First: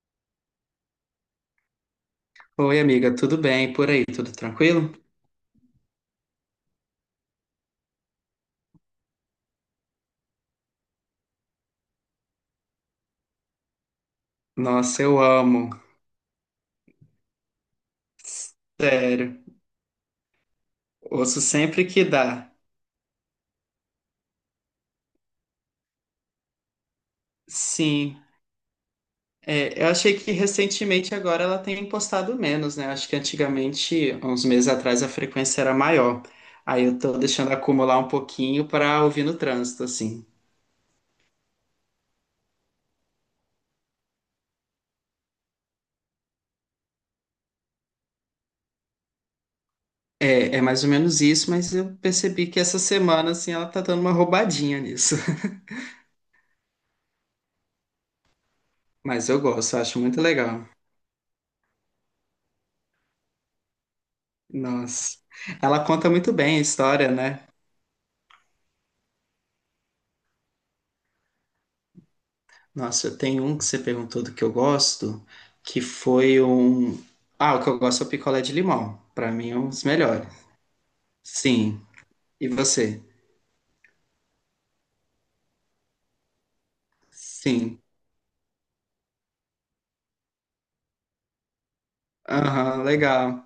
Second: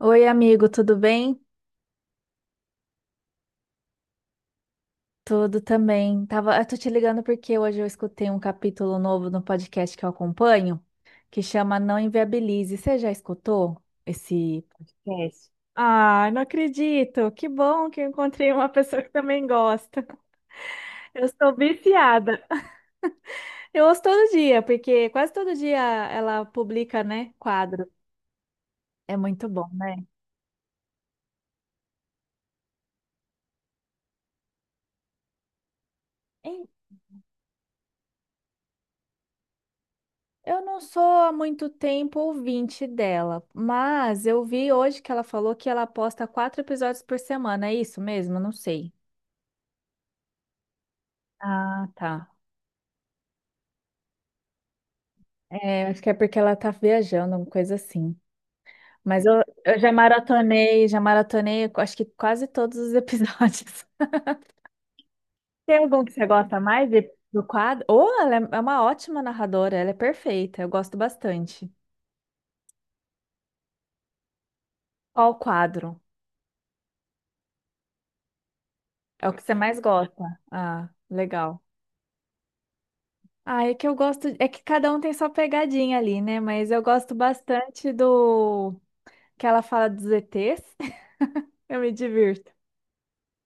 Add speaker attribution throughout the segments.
Speaker 1: Oi, amigo, tudo bem?
Speaker 2: Oi, amiga, tudo bem por aí? Tudo tranquilo?
Speaker 1: Tudo também. Eu tô te ligando porque hoje eu escutei um capítulo novo no podcast que eu acompanho, que chama Não Inviabilize. Você já escutou esse
Speaker 2: Nossa, eu
Speaker 1: podcast?
Speaker 2: amo.
Speaker 1: Ah, não acredito. Que bom que eu encontrei uma pessoa que
Speaker 2: Sério.
Speaker 1: também gosta. Eu
Speaker 2: Ouço
Speaker 1: sou
Speaker 2: sempre que
Speaker 1: viciada.
Speaker 2: dá.
Speaker 1: Eu ouço todo dia, porque quase todo dia ela publica, né, quadro.
Speaker 2: Sim.
Speaker 1: É muito bom,
Speaker 2: É, eu
Speaker 1: né?
Speaker 2: achei que recentemente agora ela tem postado menos, né? Acho que antigamente, há uns meses atrás, a frequência era maior. Aí eu tô deixando acumular um pouquinho para ouvir no trânsito, assim.
Speaker 1: Eu não sou há muito tempo ouvinte dela, mas eu vi hoje que ela falou que ela posta quatro episódios por semana. É isso mesmo? Não sei.
Speaker 2: É, é mais ou menos isso, mas
Speaker 1: Ah,
Speaker 2: eu
Speaker 1: tá.
Speaker 2: percebi que essa semana, assim, ela tá dando uma roubadinha nisso.
Speaker 1: É, acho que é porque ela tá viajando, uma coisa assim. Mas
Speaker 2: Mas eu
Speaker 1: eu,
Speaker 2: gosto,
Speaker 1: eu
Speaker 2: eu
Speaker 1: já
Speaker 2: acho muito legal.
Speaker 1: maratonei, acho que quase todos os episódios.
Speaker 2: Nossa.
Speaker 1: Tem
Speaker 2: Ela
Speaker 1: algum
Speaker 2: conta
Speaker 1: que você
Speaker 2: muito bem
Speaker 1: gosta
Speaker 2: a
Speaker 1: mais? E
Speaker 2: história,
Speaker 1: do
Speaker 2: né?
Speaker 1: quadro. Ou ela é uma ótima narradora, ela é perfeita, eu gosto bastante.
Speaker 2: Nossa, eu tenho um que você perguntou do que eu gosto,
Speaker 1: Qual o
Speaker 2: que
Speaker 1: quadro?
Speaker 2: foi um. Ah, o que eu gosto é o picolé de limão.
Speaker 1: É
Speaker 2: Pra
Speaker 1: o que
Speaker 2: mim
Speaker 1: você
Speaker 2: é um
Speaker 1: mais
Speaker 2: dos
Speaker 1: gosta?
Speaker 2: melhores.
Speaker 1: Ah, legal.
Speaker 2: Sim. E você?
Speaker 1: Ah, é que eu gosto. É que cada um tem sua pegadinha ali, né? Mas eu gosto
Speaker 2: Sim.
Speaker 1: bastante do que ela fala dos ETs. Eu me divirto.
Speaker 2: Aham, legal.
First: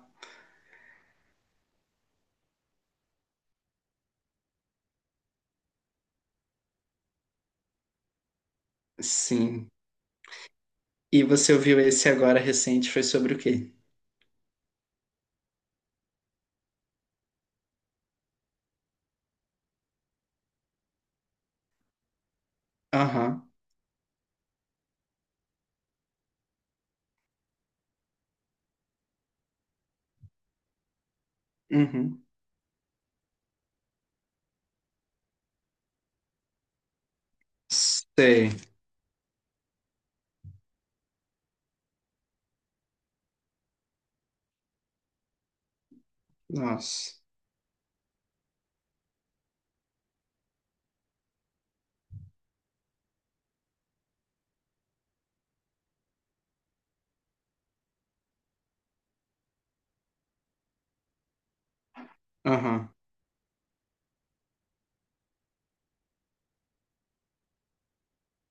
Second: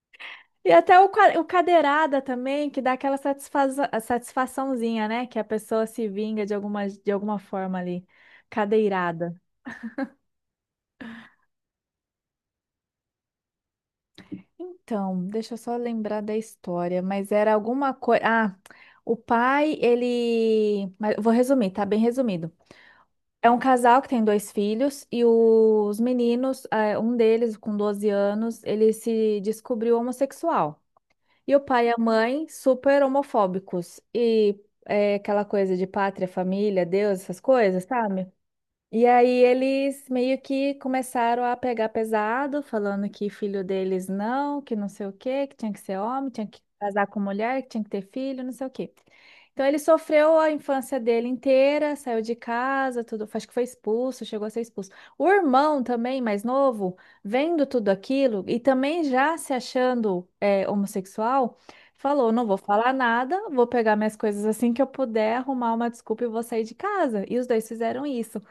Speaker 1: E até o cadeirada também, que dá aquela satisfaçãozinha, né? Que a pessoa se vinga de alguma forma ali. Cadeirada.
Speaker 2: Sim. E você ouviu esse agora recente, foi sobre o quê?
Speaker 1: Então, deixa eu só lembrar da história, mas era alguma coisa. Ah, o pai, ele, mas eu vou resumir, tá bem resumido. É
Speaker 2: Aham.
Speaker 1: um casal que tem dois filhos e os meninos, um deles com 12 anos, ele se descobriu homossexual. E o pai e a
Speaker 2: Uhum.
Speaker 1: mãe super homofóbicos. E é aquela coisa de pátria, família, Deus, essas coisas, sabe?
Speaker 2: Sei.
Speaker 1: E aí eles meio que começaram a pegar pesado, falando que filho deles não, que não sei o quê, que tinha que ser homem, tinha que casar com
Speaker 2: Nossa.
Speaker 1: mulher, que tinha que ter filho, não sei o quê. Então ele sofreu a infância dele inteira, saiu de casa, tudo, acho que foi expulso, chegou a ser expulso. O irmão também, mais novo, vendo tudo aquilo e também já se achando homossexual, falou: não vou
Speaker 2: Aham.
Speaker 1: falar nada, vou pegar minhas coisas assim que eu puder, arrumar uma desculpa e vou sair de casa. E os dois fizeram isso.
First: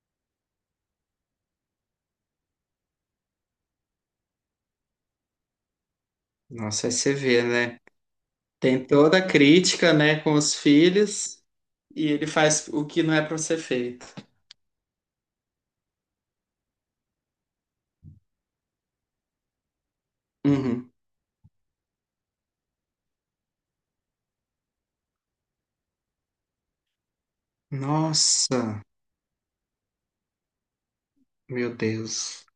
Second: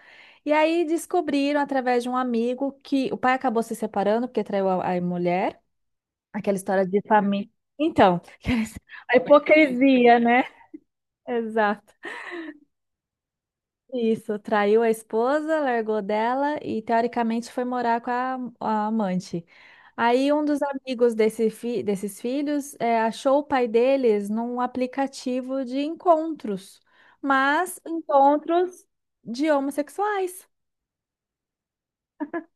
Speaker 1: E aí descobriram através de um amigo que o pai acabou se separando porque traiu a mulher. Aquela história
Speaker 2: Nossa, aí
Speaker 1: de
Speaker 2: você vê,
Speaker 1: família.
Speaker 2: né?
Speaker 1: Então,
Speaker 2: Tem
Speaker 1: a
Speaker 2: toda a crítica,
Speaker 1: hipocrisia,
Speaker 2: né, com
Speaker 1: né?
Speaker 2: os filhos,
Speaker 1: Exato.
Speaker 2: e ele faz o que não é pra ser feito.
Speaker 1: Isso, traiu a esposa, largou dela e teoricamente foi morar com a amante. Aí um dos
Speaker 2: Uhum.
Speaker 1: amigos desses filhos achou o pai deles num aplicativo de encontros, mas
Speaker 2: Nossa,
Speaker 1: encontros de homossexuais.
Speaker 2: meu Deus.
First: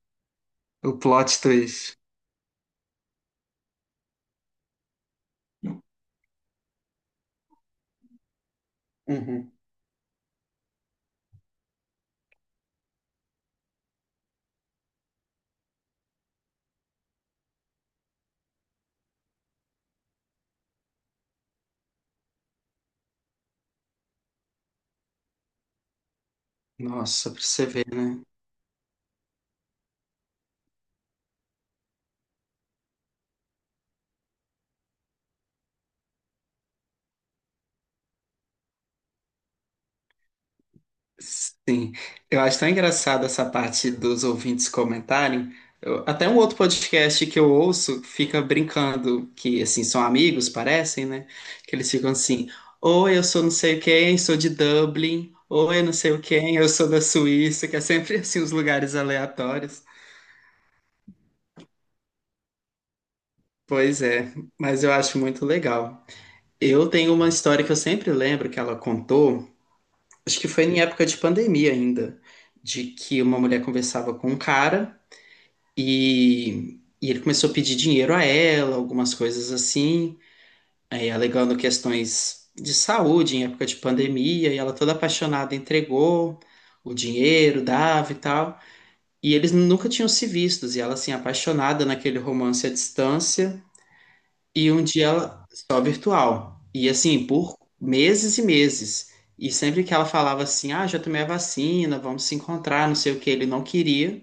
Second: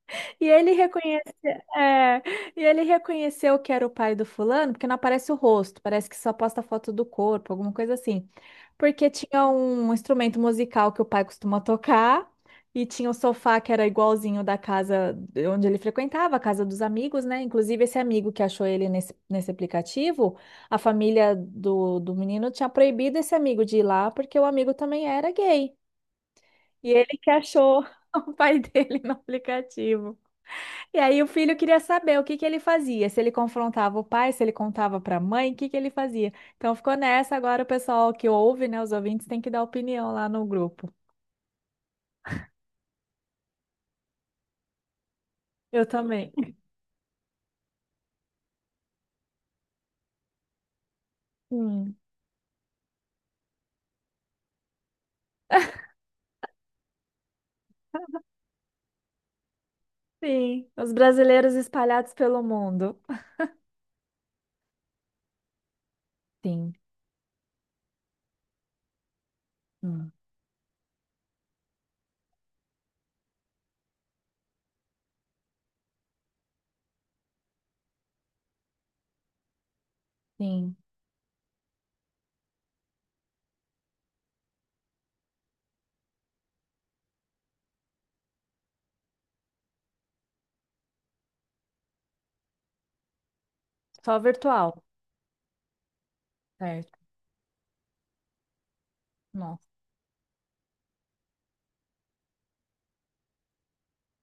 Speaker 1: E ele
Speaker 2: O
Speaker 1: reconheceu
Speaker 2: plot twist.
Speaker 1: É, e ele reconheceu que era o pai do fulano, porque não aparece o rosto, parece que só posta foto do corpo, alguma coisa assim. Porque tinha
Speaker 2: Uhum.
Speaker 1: um instrumento musical que o pai costuma tocar, e tinha o sofá que era igualzinho da casa de onde ele frequentava, a casa dos amigos, né? Inclusive, esse amigo que achou ele nesse aplicativo, a família do menino tinha proibido esse amigo de ir lá, porque o amigo também era gay. E ele que
Speaker 2: Nossa, pra você
Speaker 1: achou
Speaker 2: ver, né?
Speaker 1: o pai dele no aplicativo. E aí o filho queria saber o que que ele fazia, se ele confrontava o pai, se ele contava para a mãe, o que que ele fazia. Então ficou nessa, agora o pessoal que ouve, né, os ouvintes tem que dar opinião lá no grupo.
Speaker 2: Sim. Eu acho tão engraçado essa parte dos ouvintes comentarem.
Speaker 1: Eu
Speaker 2: Até
Speaker 1: também.
Speaker 2: um outro podcast que eu ouço fica brincando, que assim, são amigos, parecem, né? Que eles
Speaker 1: Hum,
Speaker 2: ficam assim, ou eu sou não sei quem, sou de Dublin, ou eu não sei o quem, eu sou da Suíça, que é sempre assim, os lugares aleatórios.
Speaker 1: sim, os brasileiros espalhados pelo mundo.
Speaker 2: Pois é, mas eu acho muito legal.
Speaker 1: Sim,
Speaker 2: Eu tenho uma história que eu sempre lembro que ela contou.
Speaker 1: hum,
Speaker 2: Acho que foi em época de pandemia ainda, de que uma mulher conversava com um cara e ele começou a pedir dinheiro a ela, algumas coisas assim,
Speaker 1: sim.
Speaker 2: aí alegando questões de saúde em época de pandemia, e ela toda apaixonada entregou o dinheiro, dava e tal. E eles nunca tinham se vistos, e ela assim, apaixonada naquele romance à distância.
Speaker 1: Só virtual,
Speaker 2: E um dia ela só virtual. E
Speaker 1: certo?
Speaker 2: assim, por meses e meses. E
Speaker 1: Nossa.
Speaker 2: sempre que ela falava assim, ah, já tomei a vacina, vamos se encontrar, não sei o que, ele não queria.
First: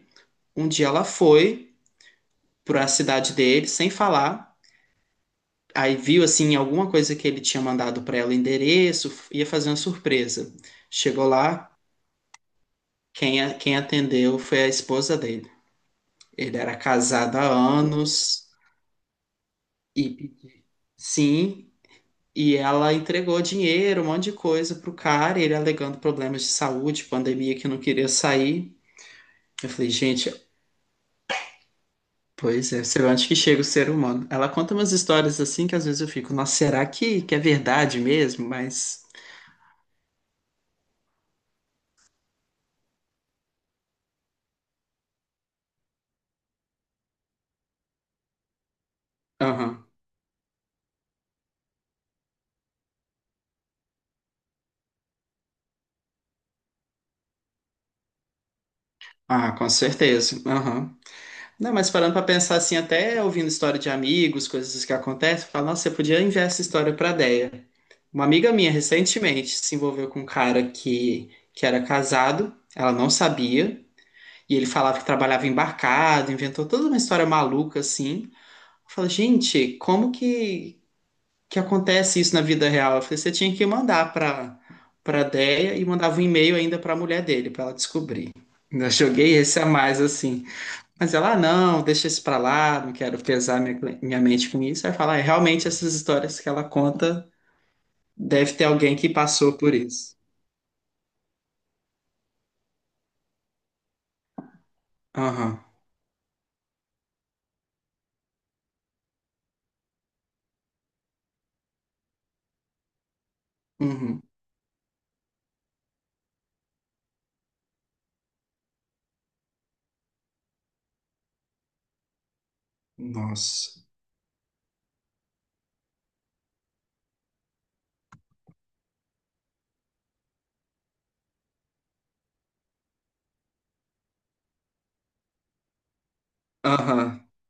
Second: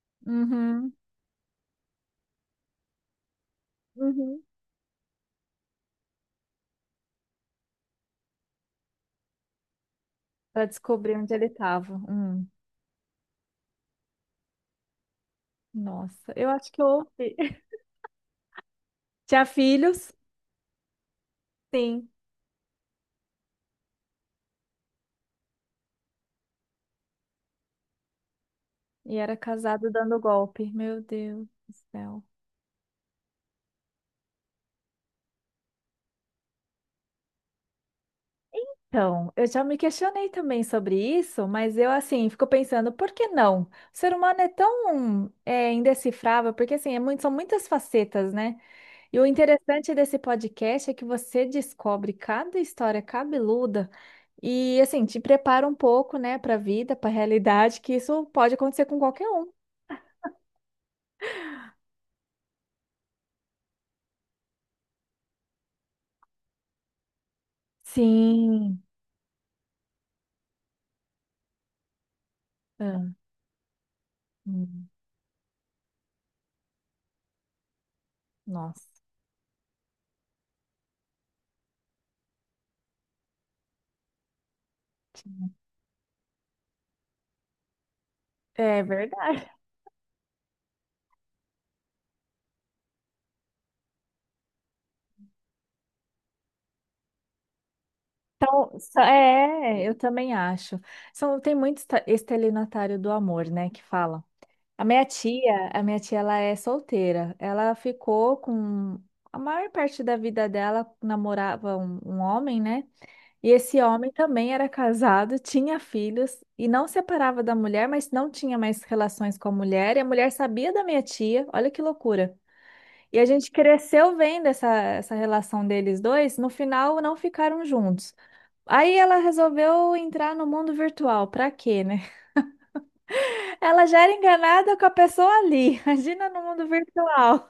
Speaker 2: Um dia
Speaker 1: Uhum,
Speaker 2: ela foi para a cidade dele sem
Speaker 1: uhum.
Speaker 2: falar. Aí viu assim alguma coisa que ele tinha mandado para ela, endereço, ia fazer uma surpresa.
Speaker 1: Para descobrir
Speaker 2: Chegou
Speaker 1: onde ele
Speaker 2: lá,
Speaker 1: estava.
Speaker 2: quem, quem atendeu foi a esposa dele.
Speaker 1: Nossa, eu
Speaker 2: Ele
Speaker 1: acho
Speaker 2: era
Speaker 1: que eu ouvi.
Speaker 2: casado há anos
Speaker 1: Tinha filhos?
Speaker 2: e sim.
Speaker 1: Sim.
Speaker 2: E ela entregou dinheiro, um monte de coisa pro cara, e ele alegando problemas de saúde, pandemia que não queria sair.
Speaker 1: E era
Speaker 2: Eu
Speaker 1: casado
Speaker 2: falei,
Speaker 1: dando
Speaker 2: gente,
Speaker 1: golpe. Meu Deus do céu.
Speaker 2: pois é, você vê onde que chega o ser humano? Ela conta umas histórias assim que às vezes eu fico, nossa, será que é verdade mesmo? Mas.
Speaker 1: Então, eu já me questionei também sobre isso, mas eu, assim, fico pensando, por que não? O ser humano é tão indecifrável, porque, assim, são muitas facetas, né? E o
Speaker 2: Aham.
Speaker 1: interessante desse podcast é que você descobre cada história cabeluda e, assim, te prepara um pouco, né, para a vida, para a realidade, que isso pode acontecer com qualquer um.
Speaker 2: Ah, com certeza. Aham. Não, mas parando pra pensar assim, até ouvindo história de amigos, coisas assim que acontecem, eu falo, nossa, eu podia enviar essa história pra Deia. Uma amiga minha
Speaker 1: Sim.
Speaker 2: recentemente se envolveu com um cara que era casado, ela não
Speaker 1: Ah,
Speaker 2: sabia. E ele
Speaker 1: hum,
Speaker 2: falava que trabalhava embarcado, inventou toda uma história maluca assim. Eu
Speaker 1: nossa.
Speaker 2: falei, gente, como que acontece isso na vida real? Eu falei, você tinha que mandar pra, pra Déia e mandava um e-mail ainda pra mulher dele, pra ela descobrir.
Speaker 1: É
Speaker 2: Ainda joguei
Speaker 1: verdade.
Speaker 2: esse a mais assim. Mas ela, ah, não, deixa isso pra lá, não quero pesar minha, minha mente com isso. Aí fala, é, realmente essas histórias que ela conta, deve ter alguém que passou por
Speaker 1: É, eu
Speaker 2: isso.
Speaker 1: também acho. São, tem muito estelionatário do amor, né, que falam. A minha
Speaker 2: Aham,
Speaker 1: tia, a minha tia, ela é solteira. Ela ficou com a maior parte da vida dela namorava um homem, né? E esse homem
Speaker 2: uhum,
Speaker 1: também era casado, tinha filhos e não separava da mulher, mas não tinha mais relações com a mulher. E a mulher sabia da minha tia. Olha que loucura. E a gente
Speaker 2: nossa,
Speaker 1: cresceu vendo essa relação deles dois. No final, não ficaram juntos. Aí ela resolveu entrar no mundo virtual. Pra quê, né? Ela já era enganada com a pessoa ali. Imagina no mundo
Speaker 2: aham,
Speaker 1: virtual.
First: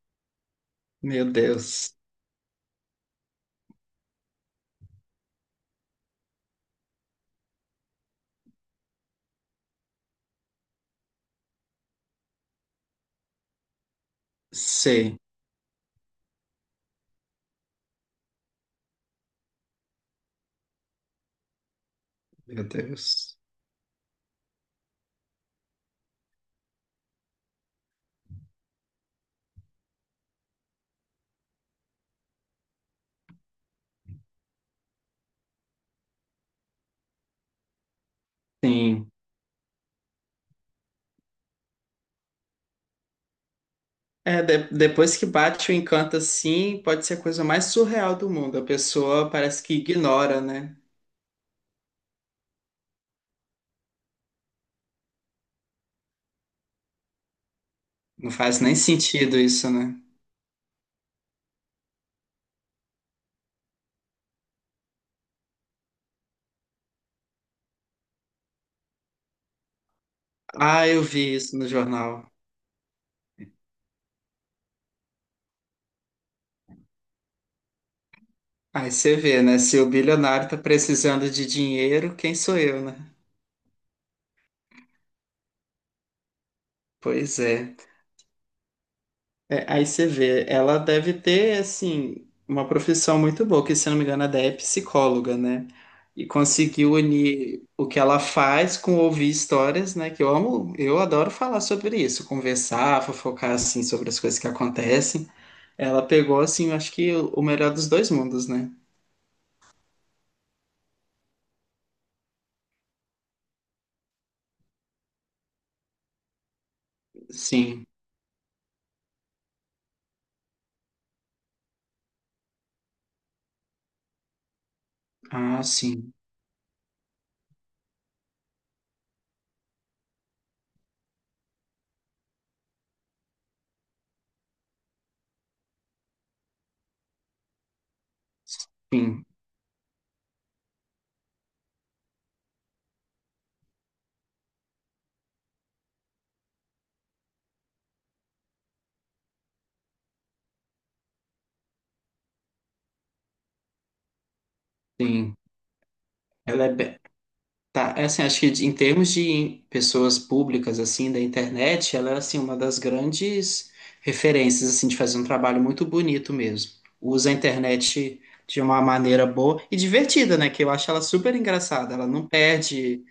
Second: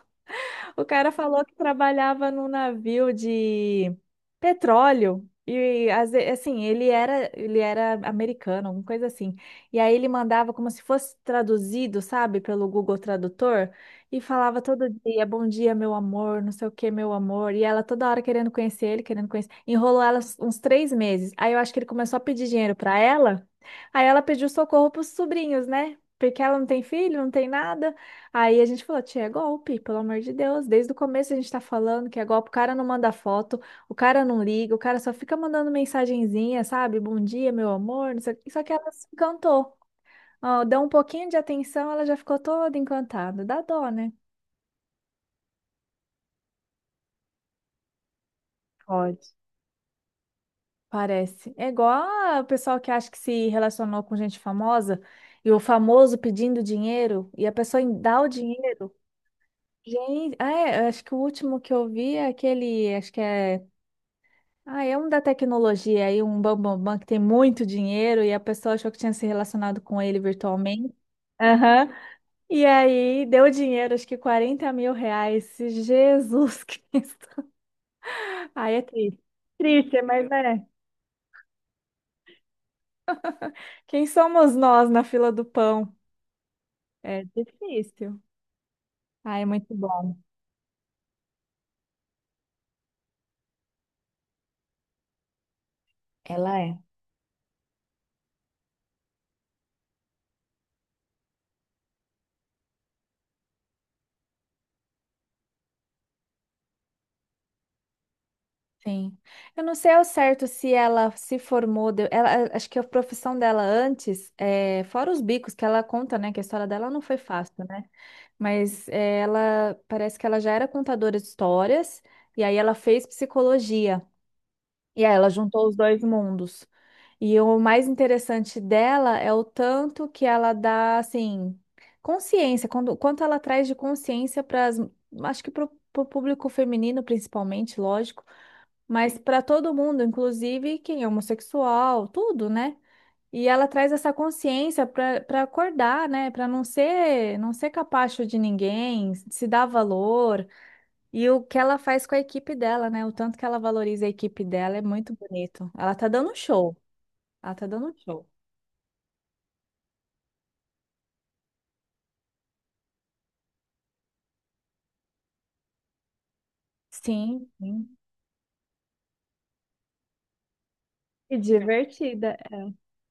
Speaker 1: O cara
Speaker 2: meu
Speaker 1: falou que
Speaker 2: Deus,
Speaker 1: trabalhava num navio de petróleo. E assim, ele era americano, alguma coisa assim. E aí ele mandava como se fosse traduzido, sabe, pelo Google Tradutor, e falava todo
Speaker 2: sei.
Speaker 1: dia, bom dia, meu amor, não sei o que, meu amor. E ela toda hora querendo conhecer ele, querendo conhecer. Enrolou ela uns 3 meses. Aí eu acho que ele começou a pedir
Speaker 2: Meu
Speaker 1: dinheiro pra
Speaker 2: Deus.
Speaker 1: ela. Aí ela pediu socorro pros sobrinhos, né? Porque ela não tem filho, não tem nada. Aí a gente falou, tia, é golpe, pelo amor de Deus. Desde o começo a gente tá falando que é golpe, o cara não manda foto, o cara não liga, o cara só fica mandando mensagenzinha, sabe? Bom dia, meu amor, não sei o quê. Só que ela se
Speaker 2: Sim.
Speaker 1: encantou. Ó, deu um pouquinho de atenção, ela já ficou toda encantada. Dá dó, né?
Speaker 2: É, depois que bate o encanto assim, pode ser a coisa mais surreal do mundo. A
Speaker 1: Pode.
Speaker 2: pessoa parece que ignora, né?
Speaker 1: Parece. É igual o pessoal que acha que se relacionou com gente famosa e o famoso pedindo dinheiro e a pessoa dá o
Speaker 2: Não faz nem
Speaker 1: dinheiro.
Speaker 2: sentido isso, né?
Speaker 1: Gente, ah, é, eu acho que o último que eu vi é aquele, acho que é. Ah, é um da tecnologia aí, um bambambam que tem muito dinheiro e a pessoa achou que tinha se relacionado com ele
Speaker 2: Ah,
Speaker 1: virtualmente.
Speaker 2: eu vi isso no
Speaker 1: Aham.
Speaker 2: jornal.
Speaker 1: E aí deu dinheiro, acho que R$ 40.000. Jesus Cristo. Ai, é
Speaker 2: Aí você
Speaker 1: triste.
Speaker 2: vê, né? Se o
Speaker 1: Triste, mas
Speaker 2: bilionário tá
Speaker 1: é.
Speaker 2: precisando de dinheiro, quem sou eu, né?
Speaker 1: Quem somos nós na fila do pão? É
Speaker 2: Pois é.
Speaker 1: difícil. Ah, é
Speaker 2: É,
Speaker 1: muito
Speaker 2: aí você
Speaker 1: bom.
Speaker 2: vê, ela deve ter, assim, uma profissão muito boa, que se eu não me engano, a ideia é psicóloga, né? E
Speaker 1: Ela é.
Speaker 2: conseguiu unir o que ela faz com ouvir histórias, né? Que eu amo, eu adoro falar sobre isso, conversar, fofocar, assim, sobre as coisas que acontecem. Ela pegou, assim, eu acho que o melhor dos dois mundos, né?
Speaker 1: Sim. Eu não sei ao certo se ela se formou, ela, acho que a profissão dela antes, fora os bicos que ela conta, né, que a história dela não foi fácil, né?
Speaker 2: Sim.
Speaker 1: Mas ela parece que ela já era contadora de histórias e aí ela fez psicologia. E aí ela
Speaker 2: Ah,
Speaker 1: juntou os dois
Speaker 2: sim.
Speaker 1: mundos. E o mais interessante dela é o tanto que ela dá, assim, consciência, quanto ela traz de consciência para as, acho que para o público feminino, principalmente, lógico, mas
Speaker 2: Sim,
Speaker 1: para todo mundo, inclusive quem é homossexual, tudo, né? E ela traz essa consciência para acordar, né? Para não ser capacho de ninguém, se dar valor. E o que ela faz com a equipe dela, né? O tanto que ela valoriza a equipe dela é muito
Speaker 2: sim.
Speaker 1: bonito. Ela tá dando um
Speaker 2: Ela é,
Speaker 1: show.
Speaker 2: be-.
Speaker 1: Ela tá dando
Speaker 2: Tá,
Speaker 1: um
Speaker 2: é assim,
Speaker 1: show.
Speaker 2: acho que em termos de pessoas públicas, assim, da internet, ela é, assim, uma das grandes referências, assim, de fazer um trabalho muito bonito mesmo. Usa a
Speaker 1: Sim, sim.
Speaker 2: internet de uma maneira boa e divertida, né? Que eu acho ela super
Speaker 1: E
Speaker 2: engraçada. Ela não
Speaker 1: divertida.
Speaker 2: perde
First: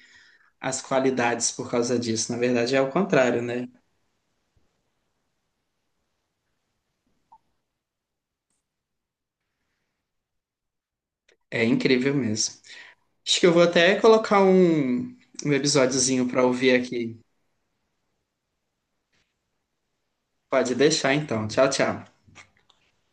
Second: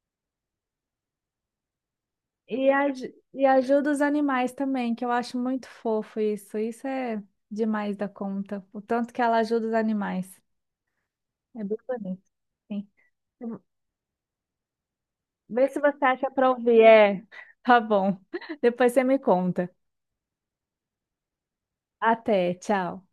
Speaker 2: as qualidades por causa disso. Na
Speaker 1: E,
Speaker 2: verdade, é o
Speaker 1: aj-
Speaker 2: contrário,
Speaker 1: e
Speaker 2: né?
Speaker 1: ajuda os animais também, que eu acho muito fofo isso. Isso é demais da conta. O tanto que ela ajuda os animais. É
Speaker 2: É
Speaker 1: bem
Speaker 2: incrível
Speaker 1: bonito.
Speaker 2: mesmo.
Speaker 1: Sim.
Speaker 2: Acho que eu vou até colocar um, um
Speaker 1: Vê se você
Speaker 2: episódiozinho
Speaker 1: acha
Speaker 2: para
Speaker 1: pra
Speaker 2: ouvir
Speaker 1: ouvir.
Speaker 2: aqui.
Speaker 1: É, tá bom. Depois você me conta.
Speaker 2: Pode deixar, então. Tchau, tchau.
Speaker 1: Até, tchau.